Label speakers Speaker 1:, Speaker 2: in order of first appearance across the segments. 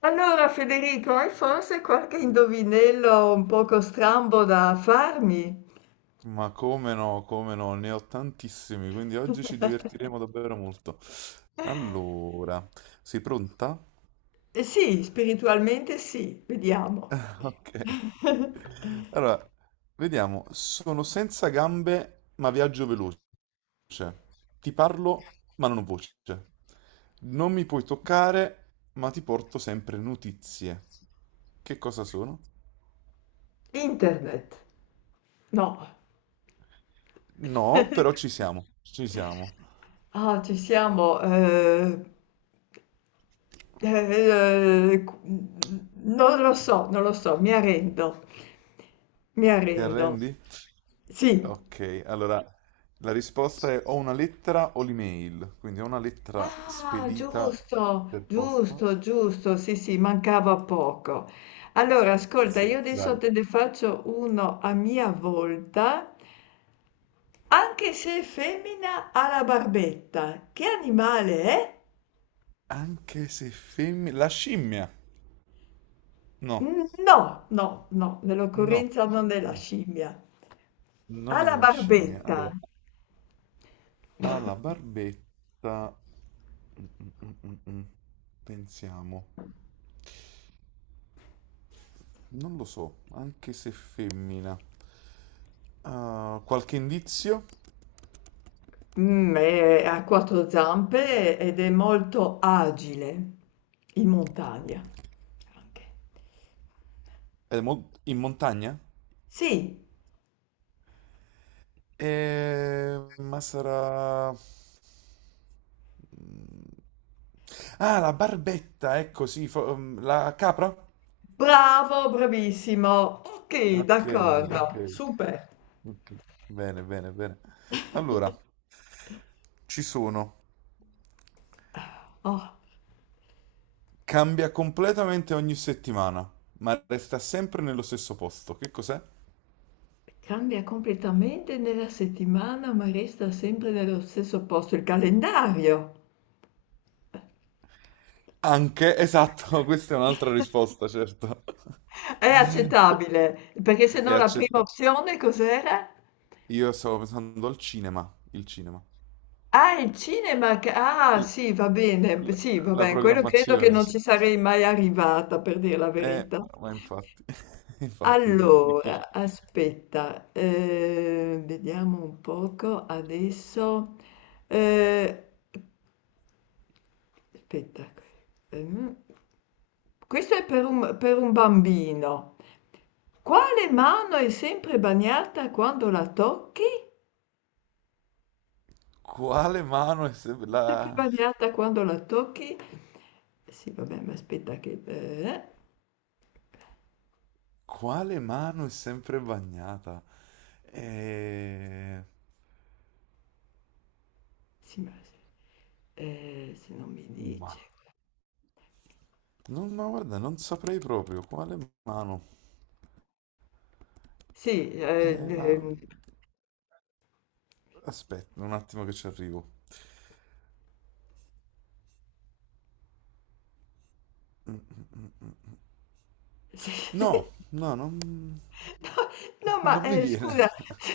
Speaker 1: Allora, Federico, hai forse qualche indovinello un poco strambo da farmi?
Speaker 2: Ma come no, come no, ne ho tantissimi, quindi oggi ci divertiremo davvero molto. Allora, sei pronta?
Speaker 1: Eh sì, spiritualmente sì, vediamo.
Speaker 2: Ok. Allora, vediamo. Sono senza gambe, ma viaggio veloce. Ti parlo, ma non ho voce. Non mi puoi toccare, ma ti porto sempre notizie. Che cosa sono?
Speaker 1: Internet. No.
Speaker 2: No, però ci siamo, ci siamo.
Speaker 1: Ah, ci siamo. Eh, eh, qu- Non lo so, non lo so, mi arrendo. Mi
Speaker 2: Ti
Speaker 1: arrendo.
Speaker 2: arrendi?
Speaker 1: Sì.
Speaker 2: Ok, allora la risposta è o una lettera o l'email, quindi o una lettera
Speaker 1: Ah,
Speaker 2: spedita
Speaker 1: giusto,
Speaker 2: per posta.
Speaker 1: giusto, giusto, sì, sì, mancava poco. Allora, ascolta,
Speaker 2: Se,
Speaker 1: io adesso
Speaker 2: dai.
Speaker 1: te ne faccio uno a mia volta, anche se è femmina ha la barbetta. Che animale è?
Speaker 2: Anche se femmina. La scimmia! No,
Speaker 1: Mm, no, no, no,
Speaker 2: no,
Speaker 1: nell'occorrenza non è la scimmia. Ha
Speaker 2: non è
Speaker 1: la
Speaker 2: la scimmia.
Speaker 1: barbetta.
Speaker 2: Allora, ha la barbetta. Mm, mm, mm, mm, mm. Pensiamo. Non lo so, anche se femmina. Ah, qualche indizio?
Speaker 1: Ha quattro zampe ed è molto agile in montagna. Anche.
Speaker 2: È in montagna?
Speaker 1: Sì.
Speaker 2: Ma sarà. Ah, la barbetta, ecco, sì, la capra?
Speaker 1: Bravo, bravissimo. Ok,
Speaker 2: Ok, ok,
Speaker 1: d'accordo. Super.
Speaker 2: ok. Bene, bene, bene. Allora, ci sono.
Speaker 1: Oh,
Speaker 2: Cambia completamente ogni settimana, ma resta sempre nello stesso posto. Che cos'è?
Speaker 1: cambia completamente nella settimana, ma resta sempre nello stesso posto il calendario.
Speaker 2: Anche, esatto, questa è un'altra risposta, certo.
Speaker 1: È accettabile, perché se
Speaker 2: È
Speaker 1: no la prima
Speaker 2: accettata.
Speaker 1: opzione cos'era?
Speaker 2: Io stavo pensando al cinema, il cinema.
Speaker 1: Ah, il cinema. Ah,
Speaker 2: L-
Speaker 1: sì, va bene.
Speaker 2: l-
Speaker 1: Sì, va
Speaker 2: La
Speaker 1: bene. Quello credo che
Speaker 2: programmazione,
Speaker 1: non
Speaker 2: sì.
Speaker 1: ci sarei mai arrivata, per dire la verità.
Speaker 2: Ma infatti, infatti, beh, difficile.
Speaker 1: Allora, aspetta, vediamo un poco adesso. eh, Aspetta, ehm, questo è per un bambino. Quale mano è sempre bagnata quando la tocchi? È
Speaker 2: Quale mano è sempre
Speaker 1: sempre
Speaker 2: la.
Speaker 1: bagnata quando la tocchi? Sì, vabbè, ma aspetta che...
Speaker 2: Quale mano è sempre bagnata? Eh,
Speaker 1: sì, ma se se non mi
Speaker 2: ma.
Speaker 1: dice.
Speaker 2: Non, ma guarda, non saprei proprio quale mano.
Speaker 1: Sì,
Speaker 2: La. Aspetta un attimo che ci arrivo. Mm, mm, mm, mm. No,
Speaker 1: sì.
Speaker 2: no, non,
Speaker 1: No, ma,
Speaker 2: non mi
Speaker 1: scusa,
Speaker 2: viene.
Speaker 1: sì,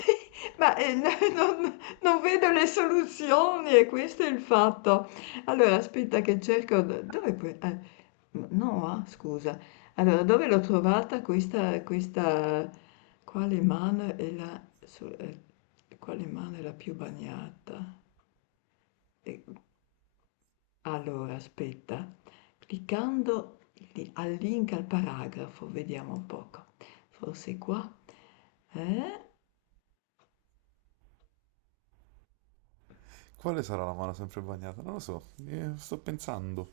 Speaker 1: ma, n non non vedo le soluzioni e questo è il fatto. Allora aspetta che cerco d dov'è que n Noa? Scusa. Allora, dove l'ho trovata questa questa quale mano è la su ehm, quale mano è la più bagnata? E allora aspetta, cliccando li al link al paragrafo, vediamo un poco. Forse qua? Eh?
Speaker 2: Quale sarà la mano sempre bagnata? Non lo so. Sto pensando.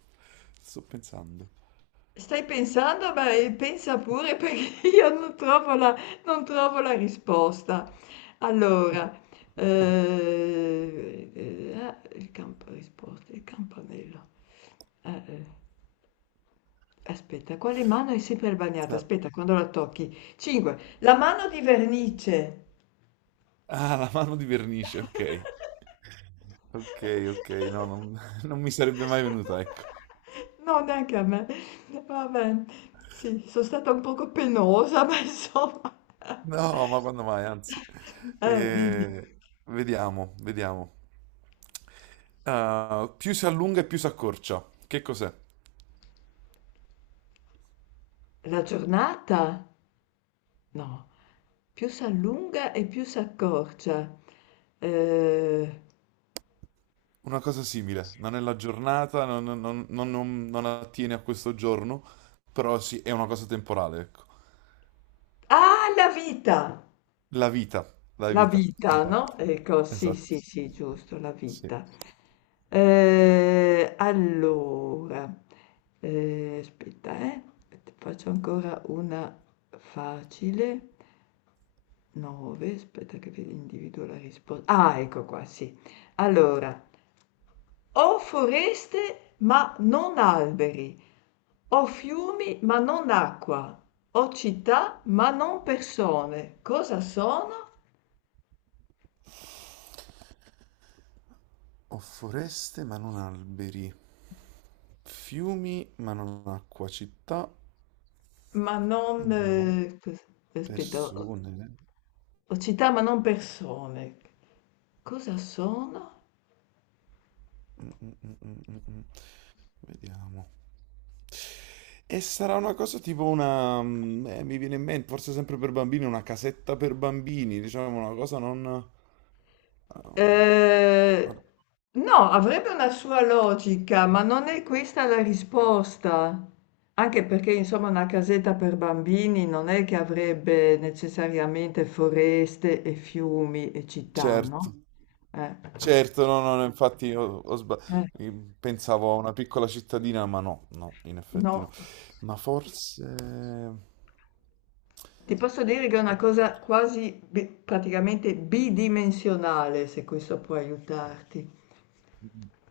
Speaker 2: Sto pensando.
Speaker 1: Stai pensando? Beh, pensa pure perché io non trovo non trovo la risposta. Allora, il campo risposte, il campanello. Eh, eh. Aspetta, quale mano è sempre bagnata? Aspetta, quando la tocchi. 5. La mano di vernice.
Speaker 2: Ah, la mano di vernice, ok. Ok, ok, no, non, non mi sarebbe mai venuta, ecco.
Speaker 1: No, neanche a me. Vabbè, sì, sono stata un poco penosa, ma insomma.
Speaker 2: No, ma quando mai, anzi.
Speaker 1: Dici,
Speaker 2: Eh, vediamo, vediamo. Ah, più si allunga e più si accorcia. Che cos'è?
Speaker 1: la giornata? No, più si allunga e più si accorcia. Eh,
Speaker 2: Una cosa simile. Non è la giornata, non attiene a questo giorno, però sì, è una cosa temporale, ecco.
Speaker 1: Ah, la vita!
Speaker 2: La vita, la
Speaker 1: La
Speaker 2: vita.
Speaker 1: vita, no?
Speaker 2: Esatto,
Speaker 1: Ecco, sì,
Speaker 2: esatto,
Speaker 1: sì, sì, giusto, la
Speaker 2: sì.
Speaker 1: vita. Allora, aspetta, ti faccio ancora una facile. 9, aspetta che individuo la risposta. Ah, ecco qua, sì. Allora, ho foreste ma non alberi, ho fiumi ma non acqua, ho città ma non persone. Cosa sono?
Speaker 2: Ho foreste ma non alberi, fiumi ma non acqua, città.
Speaker 1: Ma non...
Speaker 2: No, no,
Speaker 1: aspetta,
Speaker 2: persone.
Speaker 1: ho città ma non persone. Cosa sono?
Speaker 2: Mm, mm, mm, mm, mm, mm. Vediamo. E sarà una cosa tipo una, mi viene in mente, forse sempre per bambini, una casetta per bambini, diciamo una cosa non, um, ah,
Speaker 1: Eh, no, avrebbe una sua logica, ma non è questa la risposta. Anche perché, insomma, una casetta per bambini non è che avrebbe necessariamente foreste e fiumi e città, no?
Speaker 2: certo,
Speaker 1: Eh,
Speaker 2: certo, no, no, no, infatti io ho sba-
Speaker 1: eh,
Speaker 2: io pensavo a una piccola cittadina, ma no, no, in effetti
Speaker 1: no.
Speaker 2: no. Ma forse
Speaker 1: Ti posso dire che è una cosa quasi praticamente bidimensionale, se questo può aiutarti.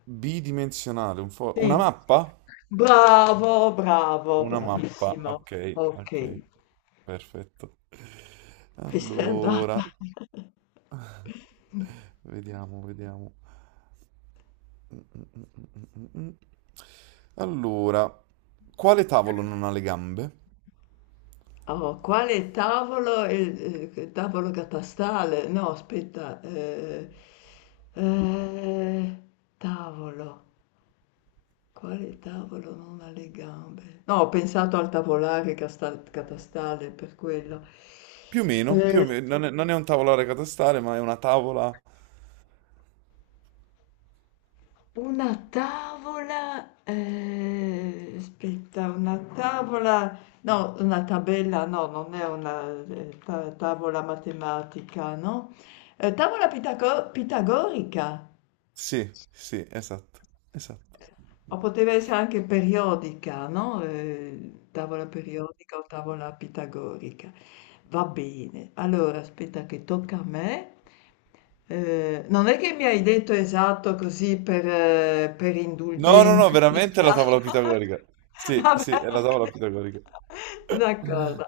Speaker 2: bidimensionale, una
Speaker 1: Sì,
Speaker 2: mappa?
Speaker 1: bravo, bravo,
Speaker 2: Una mappa,
Speaker 1: bravissimo.
Speaker 2: ok, ok,
Speaker 1: Ok,
Speaker 2: perfetto.
Speaker 1: qui sei andata.
Speaker 2: Allora, vediamo, vediamo. Mm, mm, mm, mm, mm. Allora, quale tavolo non ha le gambe?
Speaker 1: Oh, quale tavolo? È il, tavolo catastale? No, aspetta. Eh, Tavolo. Quale tavolo non ha le gambe? No, ho pensato al tavolare catastale per quello.
Speaker 2: Più
Speaker 1: Eh,
Speaker 2: o meno, non è un tavolare catastale, ma è una tavola.
Speaker 1: una tavola, aspetta, una tavola, no, una tabella, no, non è una tavola matematica, no? Tavola pitagorica.
Speaker 2: Sì, sì, esatto, esatto.
Speaker 1: O poteva essere anche periodica, no? Tavola periodica o tavola pitagorica. Va bene, allora aspetta che tocca a me. Non è che mi hai detto esatto così per
Speaker 2: No, no, no,
Speaker 1: indulgente
Speaker 2: veramente è
Speaker 1: pietà.
Speaker 2: la tavola pitagorica. Sì,
Speaker 1: Vabbè,
Speaker 2: sì, è la tavola
Speaker 1: ok.
Speaker 2: pitagorica.
Speaker 1: D'accordo.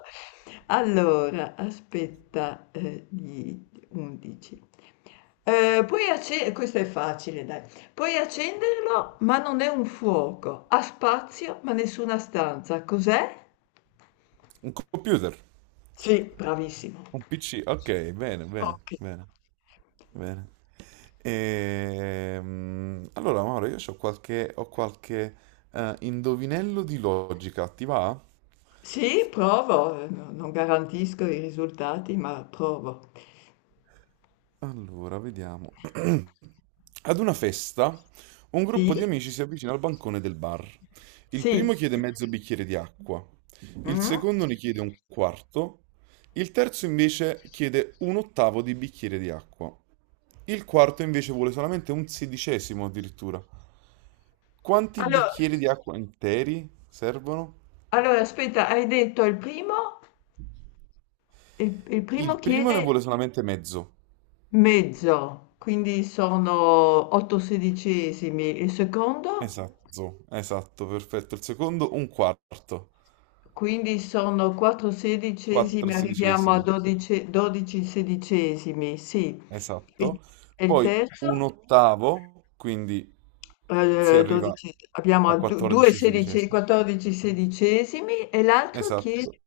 Speaker 1: Allora, aspetta, gli 11. Questo è facile, dai. Puoi accenderlo, ma non è un fuoco. Ha spazio, ma nessuna stanza. Cos'è?
Speaker 2: Un computer,
Speaker 1: Sì, bravissimo.
Speaker 2: un PC, ok, bene, bene,
Speaker 1: Ok.
Speaker 2: bene. Bene. Allora, Mauro, io ho qualche, indovinello di logica, ti va?
Speaker 1: Sì, provo. Non garantisco i risultati, ma provo.
Speaker 2: Allora, vediamo. Ad una festa, un
Speaker 1: Sì?
Speaker 2: gruppo di amici si avvicina al bancone del bar. Il
Speaker 1: Sì.
Speaker 2: primo chiede mezzo bicchiere di acqua, il
Speaker 1: Mm?
Speaker 2: secondo ne chiede un quarto, il terzo invece chiede un ottavo di bicchiere di acqua. Il quarto invece vuole solamente un sedicesimo addirittura. Quanti
Speaker 1: Allora,
Speaker 2: bicchieri di acqua interi servono?
Speaker 1: allora, aspetta, hai detto il primo? Il primo
Speaker 2: Il primo ne
Speaker 1: chiede
Speaker 2: vuole solamente mezzo.
Speaker 1: mezzo, quindi sono 8 sedicesimi. Il secondo?
Speaker 2: Esatto, esatto, perfetto. Il secondo un quarto,
Speaker 1: Quindi sono 4
Speaker 2: 4
Speaker 1: sedicesimi, arriviamo a
Speaker 2: sedicesimi,
Speaker 1: 12, 12 sedicesimi, sì. E,
Speaker 2: esatto.
Speaker 1: e il
Speaker 2: Poi un
Speaker 1: terzo?
Speaker 2: ottavo, quindi si arriva
Speaker 1: 12 abbiamo
Speaker 2: a
Speaker 1: a
Speaker 2: 14 sedicesimi.
Speaker 1: 14 sedicesimi e l'altro chiede,
Speaker 2: Esatto.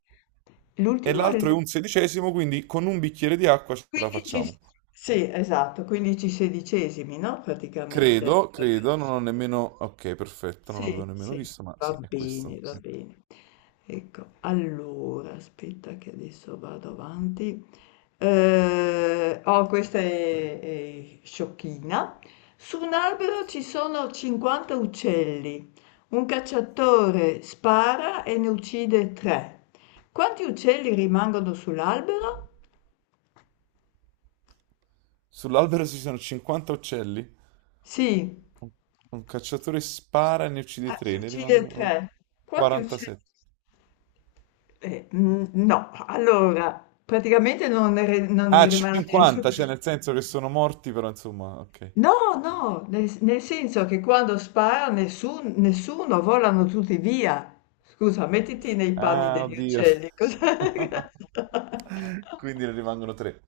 Speaker 2: E
Speaker 1: l'ultimo, è il
Speaker 2: l'altro è un sedicesimo, quindi con un bicchiere di acqua ce la
Speaker 1: 15,
Speaker 2: facciamo.
Speaker 1: sì, esatto, 15 sedicesimi, no? Praticamente.
Speaker 2: Credo, credo, non ho nemmeno. Ok, perfetto, non
Speaker 1: Sì,
Speaker 2: avevo nemmeno
Speaker 1: sì,
Speaker 2: visto, ma sì,
Speaker 1: va
Speaker 2: è
Speaker 1: bene,
Speaker 2: questo.
Speaker 1: va
Speaker 2: È questo.
Speaker 1: bene. Ecco, allora, aspetta che adesso vado avanti. Oh, questa è sciocchina. Su un albero ci sono 50 uccelli. Un cacciatore spara e ne uccide tre. Quanti uccelli rimangono sull'albero?
Speaker 2: Sull'albero ci sono 50 uccelli?
Speaker 1: Sì,
Speaker 2: Un un cacciatore spara e ne uccide
Speaker 1: ah, ne
Speaker 2: 3, ne
Speaker 1: uccide
Speaker 2: rimangono
Speaker 1: tre. Quanti uccelli?
Speaker 2: 47.
Speaker 1: Mhmm, no, allora praticamente non
Speaker 2: Ah,
Speaker 1: ne rimane nessuno.
Speaker 2: 50, cioè nel senso che sono morti, però insomma, ok.
Speaker 1: No, no, nel senso che quando spara nessuno, volano tutti via. Scusa, mettiti nei panni
Speaker 2: Ah,
Speaker 1: degli
Speaker 2: oddio.
Speaker 1: uccelli, cosa.
Speaker 2: Quindi ne rimangono 3.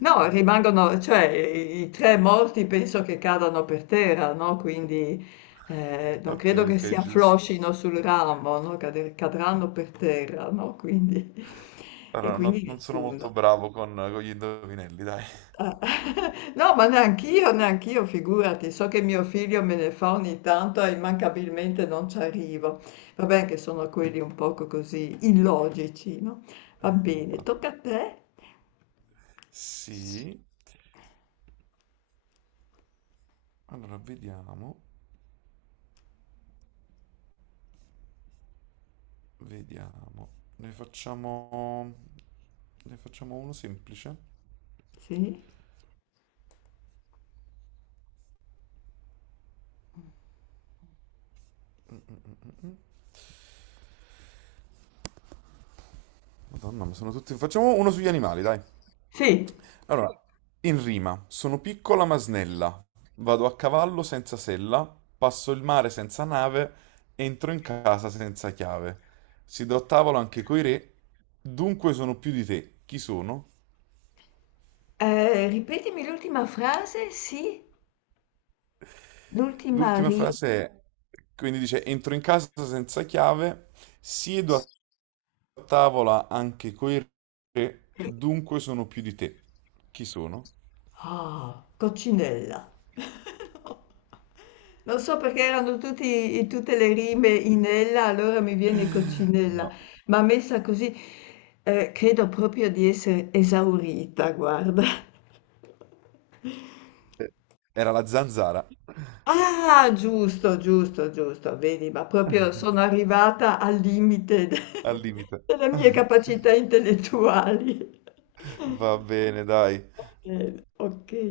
Speaker 1: No, rimangono cioè i 3 morti penso che cadano per terra, no, quindi, non
Speaker 2: Ok,
Speaker 1: credo che si
Speaker 2: ok, giusto.
Speaker 1: affloscino sul ramo, no, cade cadranno per terra, no, quindi e
Speaker 2: Allora, non,
Speaker 1: quindi
Speaker 2: non sono
Speaker 1: nessuno.
Speaker 2: molto bravo con gli indovinelli, dai.
Speaker 1: No, ma neanch'io, neanch'io, figurati. So che mio figlio me ne fa ogni tanto e immancabilmente non ci arrivo. Va bene che sono quelli un poco così illogici, no? Va bene,
Speaker 2: Infatti.
Speaker 1: tocca a te.
Speaker 2: Sì. Allora, vediamo, vediamo. Ne facciamo. Ne facciamo uno semplice.
Speaker 1: Sì?
Speaker 2: Madonna, ma sono tutti. Facciamo uno sugli animali, dai.
Speaker 1: Sì.
Speaker 2: Allora, in rima, sono piccola ma snella, vado a cavallo senza sella, passo il mare senza nave, entro in casa senza chiave. Siedo a tavola anche coi re, dunque sono più di te. Chi sono?
Speaker 1: Ripetimi l'ultima frase, sì? L'ultima
Speaker 2: L'ultima
Speaker 1: riga.
Speaker 2: frase è, quindi dice, entro in casa senza chiave, siedo a tavola anche coi re, dunque sono più di te. Chi sono?
Speaker 1: Ah, coccinella. Lo so perché erano tutti, tutte le rime in ella, allora mi viene Coccinella,
Speaker 2: No.
Speaker 1: ma messa così, credo proprio di essere esaurita, guarda.
Speaker 2: Eh, era la zanzara,
Speaker 1: Ah, giusto, giusto, giusto, vedi, ma proprio sono arrivata al limite
Speaker 2: al limite.
Speaker 1: delle mie capacità intellettuali.
Speaker 2: Va bene, dai.
Speaker 1: Ok.